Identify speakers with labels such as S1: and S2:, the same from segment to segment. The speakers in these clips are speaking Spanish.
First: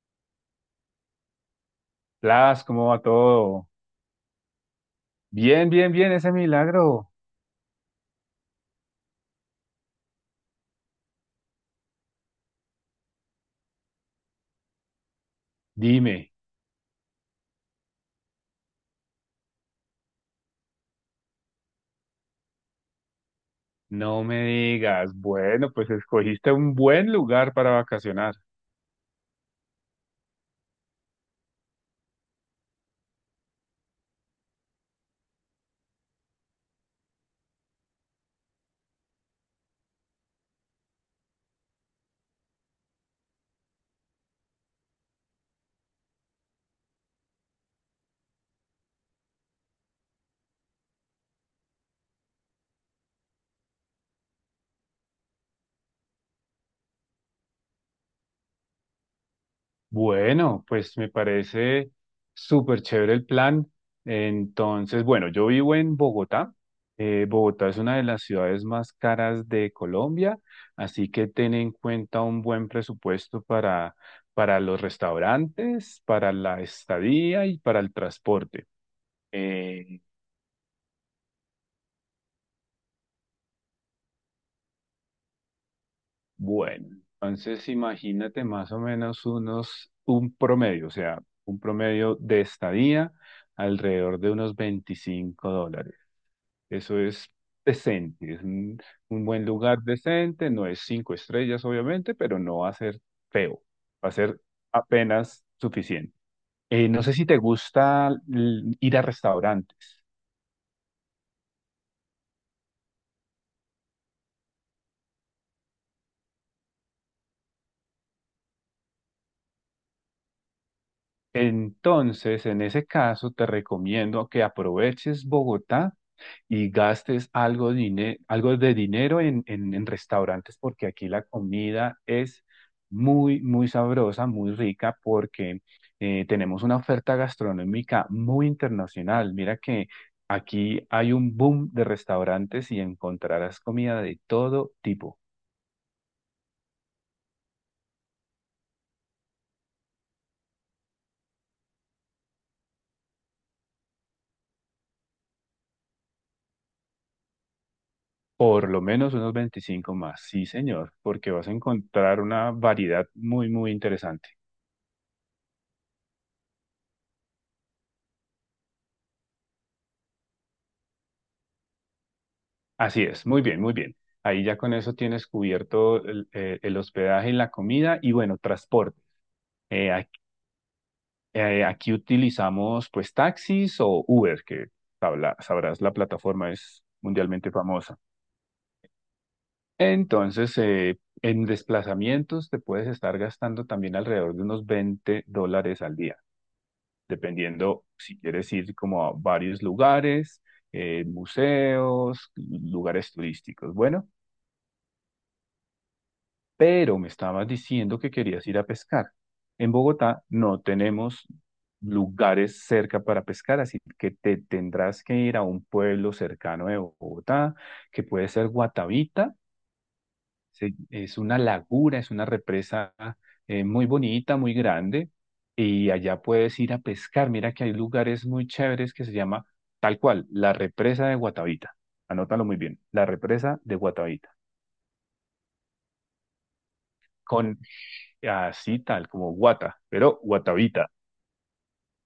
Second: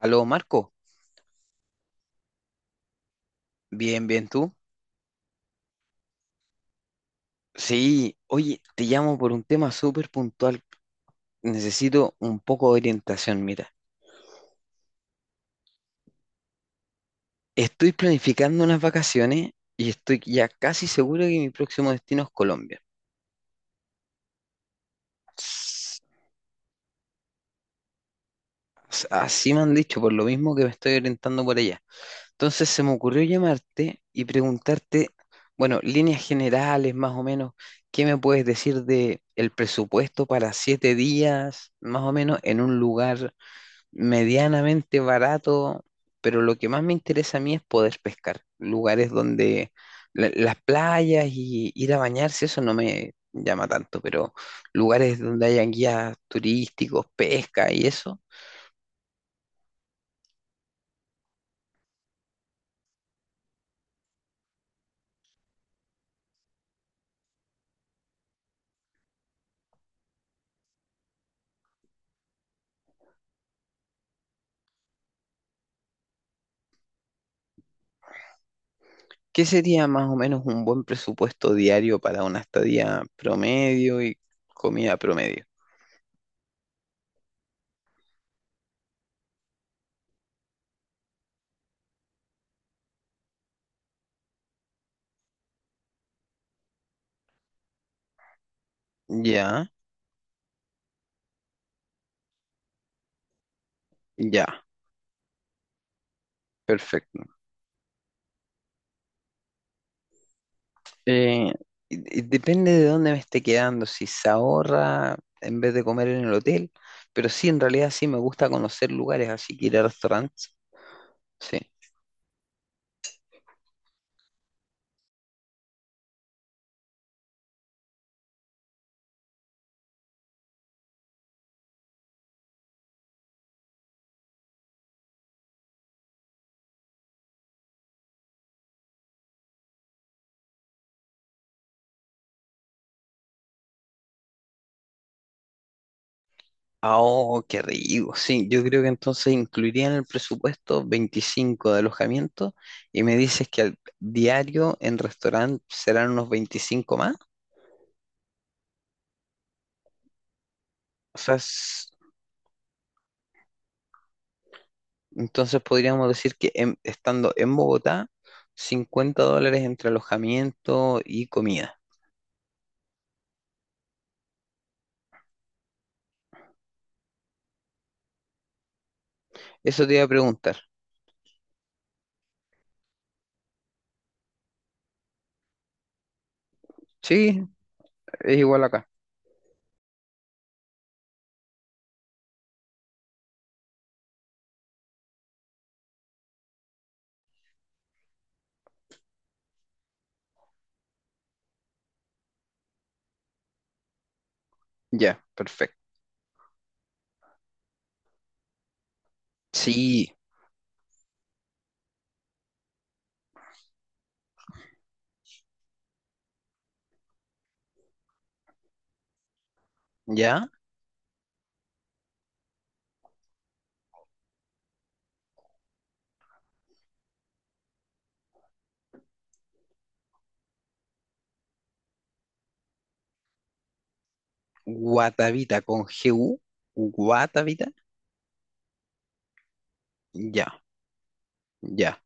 S1: Aló, Marco.
S2: Blas, ¿cómo va todo?
S1: Bien, bien, ¿tú?
S2: Bien, bien, bien, ese milagro.
S1: Sí, oye, te llamo por un tema súper puntual. Necesito un poco de orientación, mira.
S2: Dime,
S1: Estoy planificando unas vacaciones y estoy ya casi seguro que mi próximo destino es Colombia.
S2: no me digas, bueno, pues
S1: S-
S2: escogiste un buen lugar para vacacionar.
S1: Así me han dicho, por lo mismo que me estoy orientando por allá. Entonces se me ocurrió llamarte y preguntarte, bueno, líneas generales más o menos, ¿qué me puedes decir de el presupuesto para 7 días, más o menos, en un lugar medianamente barato? Pero lo que más me interesa a mí es poder pescar. Lugares donde las playas y ir a bañarse, eso no me llama tanto, pero lugares donde hayan guías turísticos, pesca y eso.
S2: Bueno, pues me parece súper chévere el plan. Entonces, bueno, yo vivo en Bogotá. Bogotá es una de las ciudades más caras de Colombia, así que ten en cuenta un buen presupuesto para los restaurantes, para la estadía y para el transporte.
S1: ¿Qué sería
S2: Eh,
S1: más o menos un buen presupuesto diario para una estadía promedio y comida promedio?
S2: Bueno, entonces imagínate más o menos un promedio, o sea, un promedio de estadía alrededor de unos $25. Eso es decente, es un buen
S1: Ya,
S2: lugar decente, no es cinco estrellas obviamente, pero no va a ser feo, va a ser
S1: ya,
S2: apenas suficiente. No sé si
S1: perfecto.
S2: te gusta ir a restaurantes.
S1: Eh, y depende de dónde me esté quedando, si se ahorra en vez de comer en el hotel, pero sí, en realidad sí me gusta conocer lugares, así que ir a restaurantes, sí.
S2: Entonces, en ese caso, te recomiendo que aproveches Bogotá y gastes algo, algo de dinero en restaurantes, porque aquí la comida es muy, muy sabrosa, muy rica, porque tenemos una oferta gastronómica muy internacional. Mira que aquí hay un boom de restaurantes y encontrarás comida de todo tipo.
S1: Ah, oh, qué rico, sí, yo creo que entonces incluiría en el presupuesto 25 de alojamiento y me dices que al diario en restaurante serán unos 25 más,
S2: Por lo menos unos 25 más, sí, señor,
S1: o
S2: porque
S1: sea,
S2: vas a encontrar una variedad muy, muy interesante.
S1: entonces podríamos decir que estando en Bogotá, $50 entre alojamiento y comida.
S2: Así es, muy bien, muy bien. Ahí ya con eso tienes cubierto el hospedaje y la comida y bueno, transporte.
S1: Eso
S2: Eh,
S1: te iba a
S2: ac-
S1: preguntar.
S2: aquí, utilizamos pues taxis o Uber, que sabrás, la plataforma es
S1: Sí,
S2: mundialmente famosa.
S1: es igual acá.
S2: Entonces, en desplazamientos te puedes estar gastando también alrededor de unos $20 al día, dependiendo si quieres ir como a varios lugares, museos, lugares turísticos. Bueno.
S1: Ya, perfecto.
S2: Pero me estabas diciendo que querías ir a pescar. En
S1: Sí,
S2: Bogotá no tenemos lugares cerca para pescar, así que te tendrás que ir a un pueblo cercano de Bogotá, que puede ser Guatavita.
S1: ya.
S2: Es una laguna, es una represa muy bonita, muy grande, y allá puedes ir a pescar. Mira que hay lugares muy chéveres que se llama tal cual, la represa de Guatavita. Anótalo muy bien, la represa de Guatavita.
S1: Guatavita con GU.
S2: Con
S1: Guatavita.
S2: así tal, como Guata, pero
S1: Ya,
S2: Guatavita.
S1: ya.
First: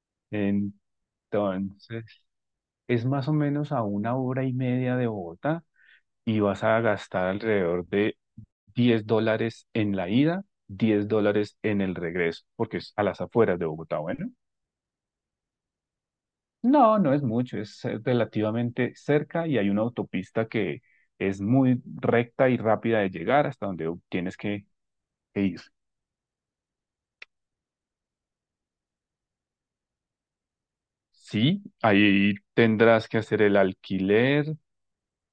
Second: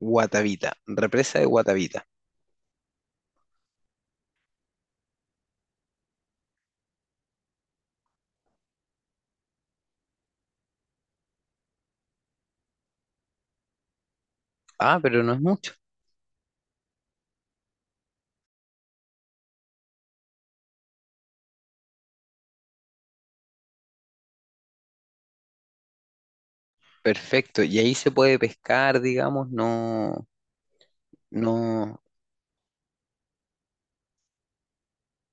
S1: Guatavita. Represa de
S2: Entonces,
S1: Guatavita.
S2: es más o menos a una hora y media de Bogotá y vas a gastar alrededor de $10 en la ida, $10 en el regreso, porque es a las afueras de Bogotá, bueno.
S1: Ah, pero no es mucho.
S2: No, no es mucho, es relativamente cerca y hay una autopista que es muy recta y rápida de llegar hasta donde tienes que ir.
S1: Perfecto. Y ahí se puede pescar, digamos, no,
S2: Sí,
S1: no,
S2: ahí tendrás que hacer el alquiler,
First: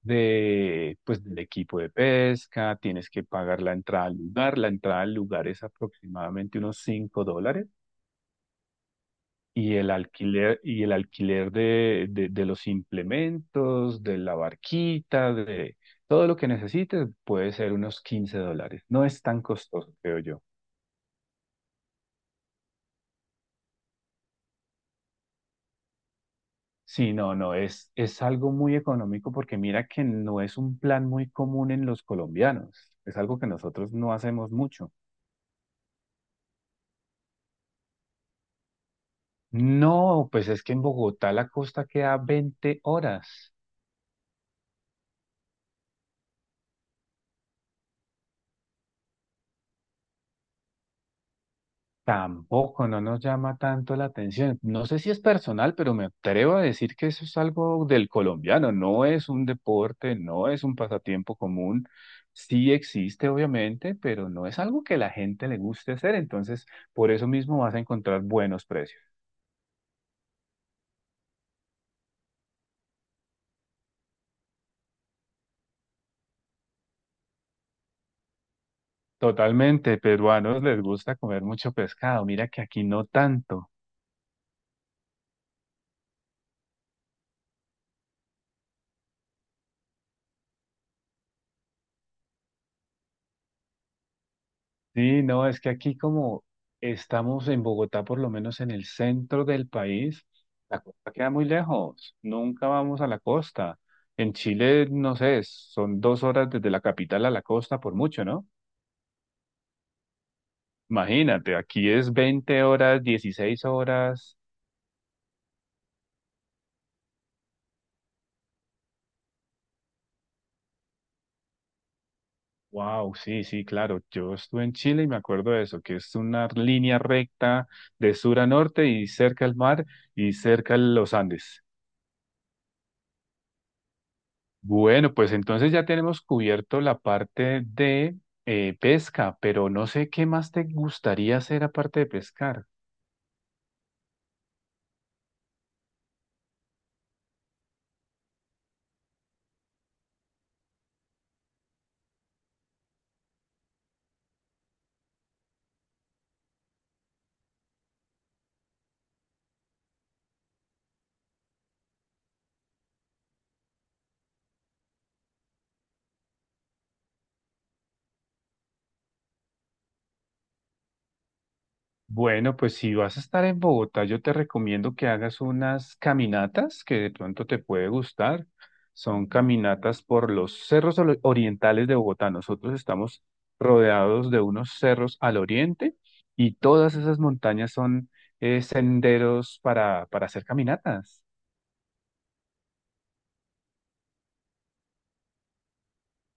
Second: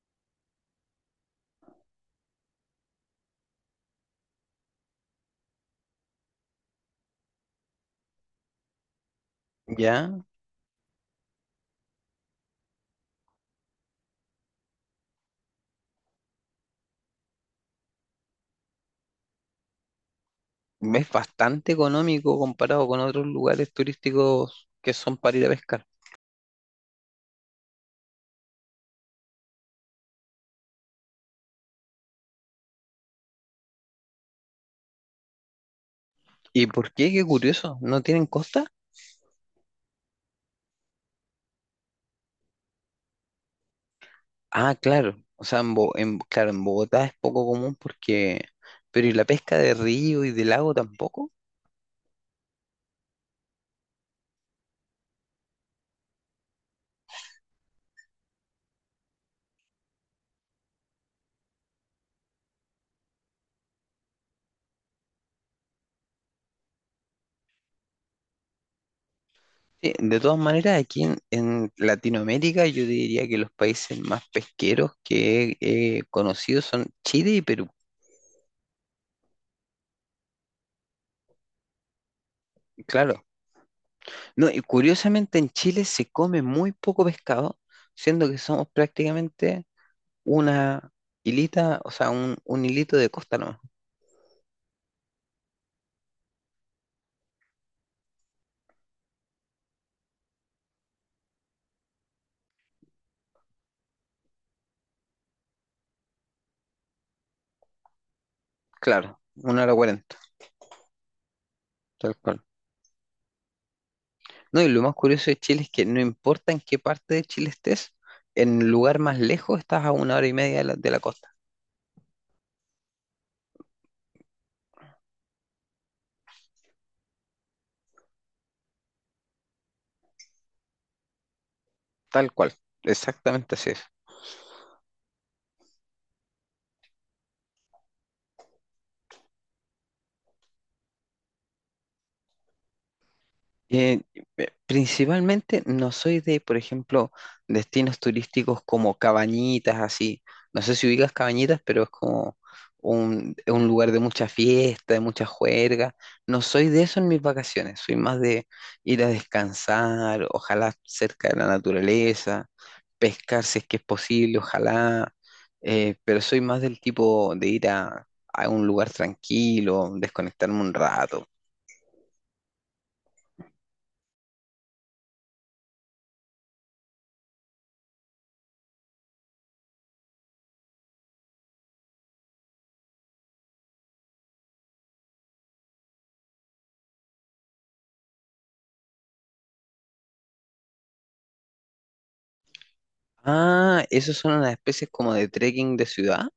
S2: pues, del equipo de pesca, tienes que pagar la entrada al lugar. La entrada al lugar es aproximadamente unos $5 y el
S1: ya.
S2: alquiler, y el alquiler de los implementos, de la barquita, de todo lo que necesites puede ser unos $15. No es tan costoso, creo yo.
S1: Es bastante económico comparado con otros lugares turísticos que son para ir a pescar.
S2: Sí, no, no, es algo muy económico porque mira que no es un plan muy común en los colombianos. Es algo que nosotros no hacemos mucho.
S1: ¿Y por qué? Qué curioso. ¿No tienen costa?
S2: No, pues es que en Bogotá la costa queda 20 horas.
S1: Ah, claro. O sea, claro, en Bogotá es poco común porque... Pero ¿y la pesca de río y de lago tampoco?
S2: Tampoco, no nos llama tanto la atención. No sé si es personal, pero me atrevo a decir que eso es algo del colombiano. No es un deporte, no es un pasatiempo común. Sí existe, obviamente, pero no es algo que la gente le guste hacer. Entonces, por eso mismo vas a encontrar buenos precios.
S1: Sí, de todas maneras, aquí en Latinoamérica yo diría que los países más pesqueros que he conocido son Chile y Perú.
S2: Totalmente, peruanos les gusta comer mucho pescado. Mira que aquí no
S1: Claro.
S2: tanto.
S1: No, y curiosamente en Chile se come muy poco pescado, siendo que somos prácticamente una hilita, o sea, un hilito de costa nomás.
S2: Sí, no, es que aquí como estamos en Bogotá, por lo menos en el centro del país, la costa queda muy lejos, nunca vamos a la costa. En Chile, no sé, son 2 horas desde la capital a la costa por mucho, ¿no?
S1: Claro, una hora cuarenta,
S2: Imagínate, aquí es
S1: tal cual.
S2: 20 horas, 16 horas.
S1: No, y lo más curioso de Chile es que no importa en qué parte de Chile estés, en el lugar más lejos estás a una hora y media de la costa.
S2: Wow, sí, sí, claro. Yo estuve en Chile y me acuerdo de eso, que es una línea recta de sur a norte y cerca al mar y cerca a los Andes.
S1: Tal cual, exactamente así es.
S2: Bueno, pues entonces ya tenemos cubierto la parte de pesca, pero no sé qué más te gustaría hacer aparte de pescar.
S1: Eh, principalmente no soy de, por ejemplo, destinos turísticos como Cabañitas, así. No sé si ubicas Cabañitas, pero es como un lugar de mucha fiesta, de mucha juerga. No soy de eso en mis vacaciones, soy más de ir a descansar, ojalá cerca de la naturaleza, pescar si es que es posible, ojalá. Pero soy más del tipo de ir a un lugar tranquilo, desconectarme un rato.
S2: Bueno, pues si vas a estar en Bogotá, yo te recomiendo que hagas unas caminatas que de pronto te puede gustar. Son caminatas por los cerros orientales de Bogotá. Nosotros estamos rodeados de unos cerros al oriente y todas esas montañas son senderos para hacer caminatas.
S1: Ah, ¿esos son unas especies como de trekking de ciudad?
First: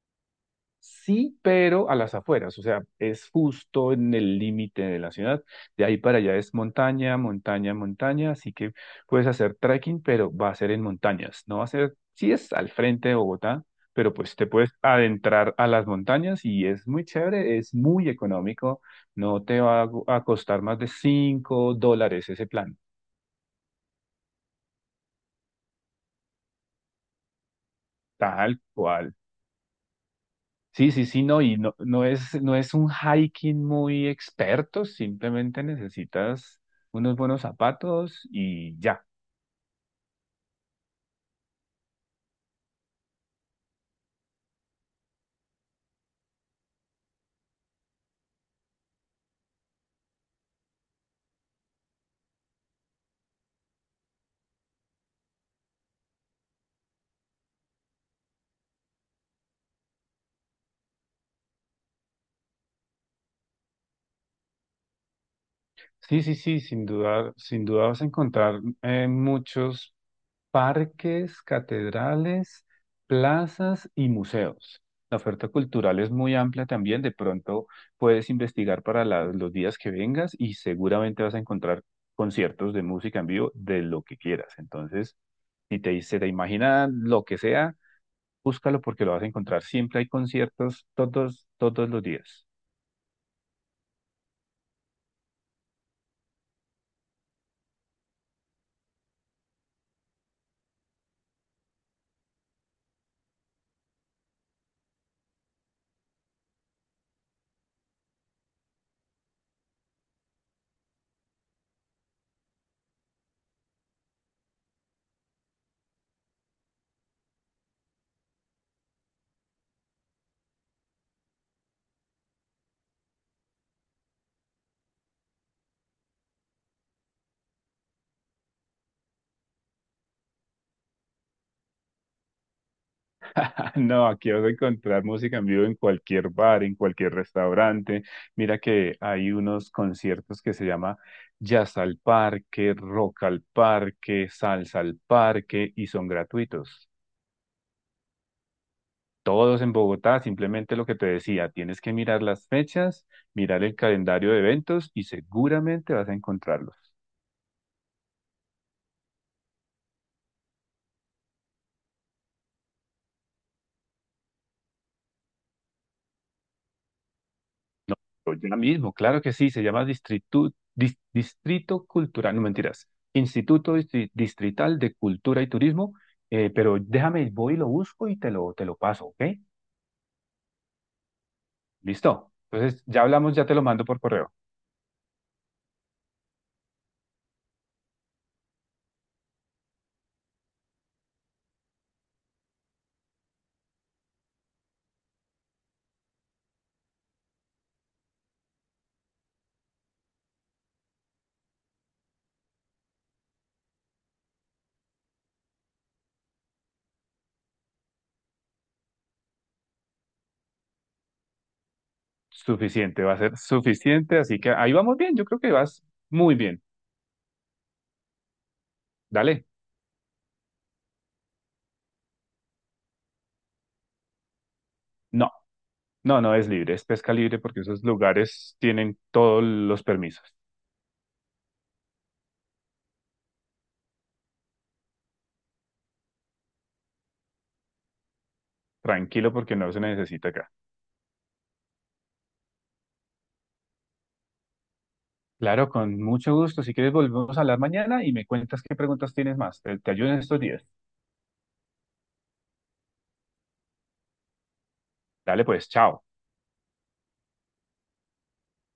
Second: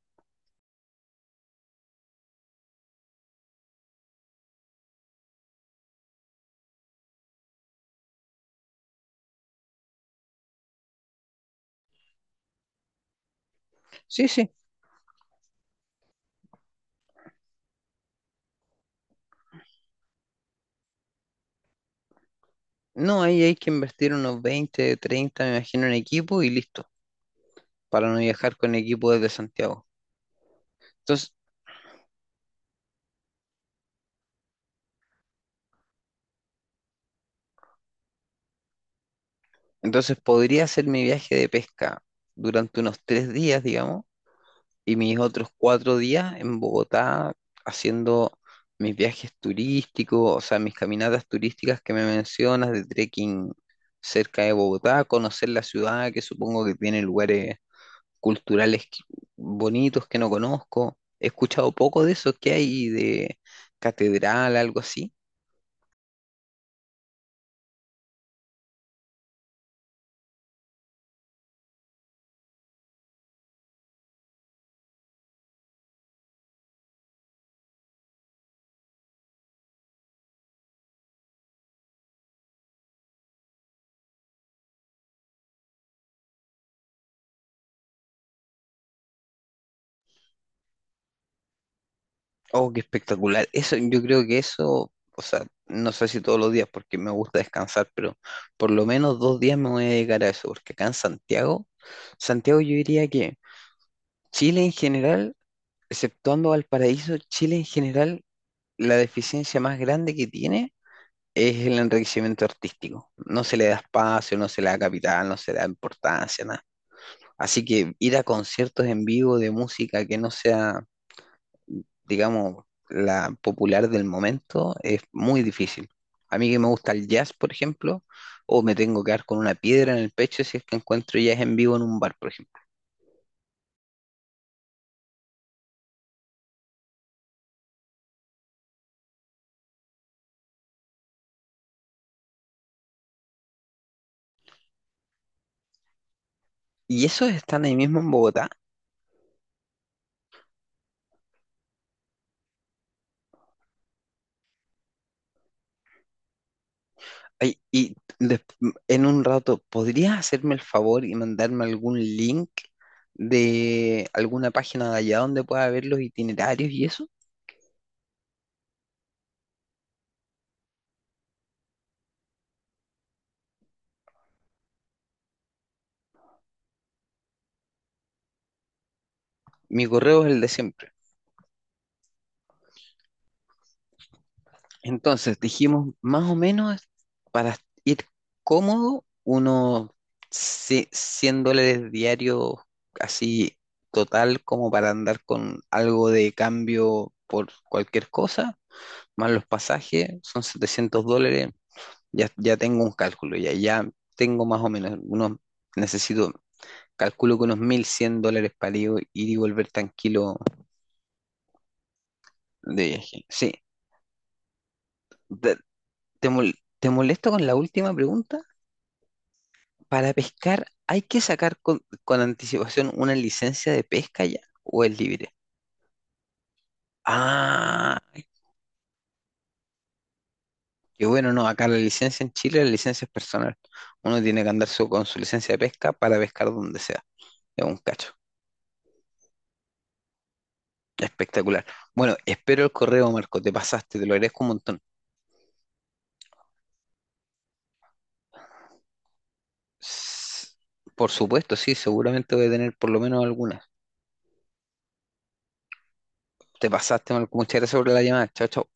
S2: Sí, pero a las afueras, o sea, es justo en el límite de la ciudad. De ahí para allá es montaña, montaña, montaña, así que puedes hacer trekking, pero va a ser en montañas. No va a ser, sí es al frente de Bogotá, pero
S1: Sí,
S2: pues te
S1: sí.
S2: puedes adentrar a las montañas y es muy chévere, es muy económico, no te va a costar más de $5 ese plan,
S1: No, ahí hay que invertir unos 20, 30, me imagino, en equipo y listo, para no viajar
S2: tal
S1: con equipo
S2: cual.
S1: desde Santiago.
S2: Sí, sí, sí,
S1: Entonces,
S2: no, y no, no es un hiking muy experto, simplemente necesitas unos buenos zapatos y ya.
S1: entonces podría hacer mi viaje de pesca durante unos 3 días, digamos, y mis otros 4 días en Bogotá haciendo mis viajes turísticos, o sea, mis caminatas turísticas que me mencionas de trekking cerca de Bogotá, conocer la ciudad, que supongo que tiene lugares culturales bonitos que no conozco. He escuchado poco de eso que hay de catedral, algo así.
S2: Sí, sí, sí, sin duda, sin duda vas a encontrar muchos parques, catedrales, plazas y museos. La oferta cultural es muy amplia también, de pronto puedes investigar para los días que vengas y seguramente vas a encontrar conciertos de música en vivo de lo que quieras. Entonces, si te, se te imagina lo que sea, búscalo porque lo vas a encontrar. Siempre hay conciertos todos los días.
S1: Oh, qué espectacular. Eso, yo creo que eso, o sea, no sé si todos los días porque me gusta descansar, pero por lo menos 2 días me voy a dedicar a eso, porque acá en Santiago, Santiago yo diría que Chile en general, exceptuando Valparaíso, Chile en general, la deficiencia más grande que tiene es el enriquecimiento artístico. No se le da espacio, no se le da capital, no se le da importancia, nada. Así que ir a conciertos en vivo de música que no sea, digamos, la popular del momento es muy difícil. A mí que me gusta el jazz, por ejemplo, o me tengo que dar con una piedra en el pecho si es que encuentro jazz en vivo en un bar, por ejemplo.
S2: No, aquí vas a encontrar música en vivo en cualquier bar, en cualquier restaurante. Mira que hay unos conciertos que se llama Jazz al Parque, Rock al Parque, Salsa al Parque y son gratuitos.
S1: Y esos están ahí mismo en Bogotá.
S2: Todos en Bogotá, simplemente lo que te decía, tienes que mirar las fechas, mirar el calendario de eventos y seguramente vas a encontrarlos.
S1: Ay, en un rato, ¿podrías hacerme el favor y mandarme algún link de alguna página de allá donde pueda ver los itinerarios y eso?
S2: Ya mismo, claro que sí, se llama Distrito Cultural, no mentiras, Instituto Distrital de Cultura y Turismo, pero déjame, voy y lo busco y te lo paso, ¿ok?
S1: Mi correo es el de siempre.
S2: Listo. Entonces, ya hablamos, ya te lo mando por correo.
S1: Entonces, dijimos más o menos para ir cómodo, unos $100 diarios, así total, como para andar con algo de cambio por cualquier cosa, más los pasajes, son $700. Ya, ya tengo un cálculo, ya, ya tengo más o menos, unos, necesito, calculo que unos $1,100 para ir y volver tranquilo de
S2: Suficiente, va a
S1: viaje.
S2: ser
S1: Sí,
S2: suficiente, así que ahí vamos bien, yo creo que
S1: ¿te,
S2: vas
S1: te
S2: muy
S1: mol-
S2: bien.
S1: te molesto con la última pregunta?
S2: Dale.
S1: Para pescar, ¿hay que sacar con anticipación una licencia de pesca ya o es
S2: No,
S1: libre?
S2: no, no es libre, es pesca libre porque esos
S1: Ah,
S2: lugares tienen todos los permisos.
S1: qué bueno, no, acá la licencia en Chile, la licencia es personal. Uno tiene que andar con su licencia de pesca para pescar donde sea. Es un cacho.
S2: Tranquilo porque no se necesita acá.
S1: Espectacular. Bueno, espero el correo, Marco, te pasaste, te lo agradezco un montón.
S2: Claro, con mucho gusto. Si quieres, volvemos a hablar mañana y me cuentas qué preguntas tienes más. Te ayudo en estos
S1: S-
S2: días.
S1: Por supuesto, sí, seguramente voy a tener por lo menos algunas.
S2: Dale pues, chao.
S1: Te pasaste, Marco, muchas gracias por la llamada. Chao, chao.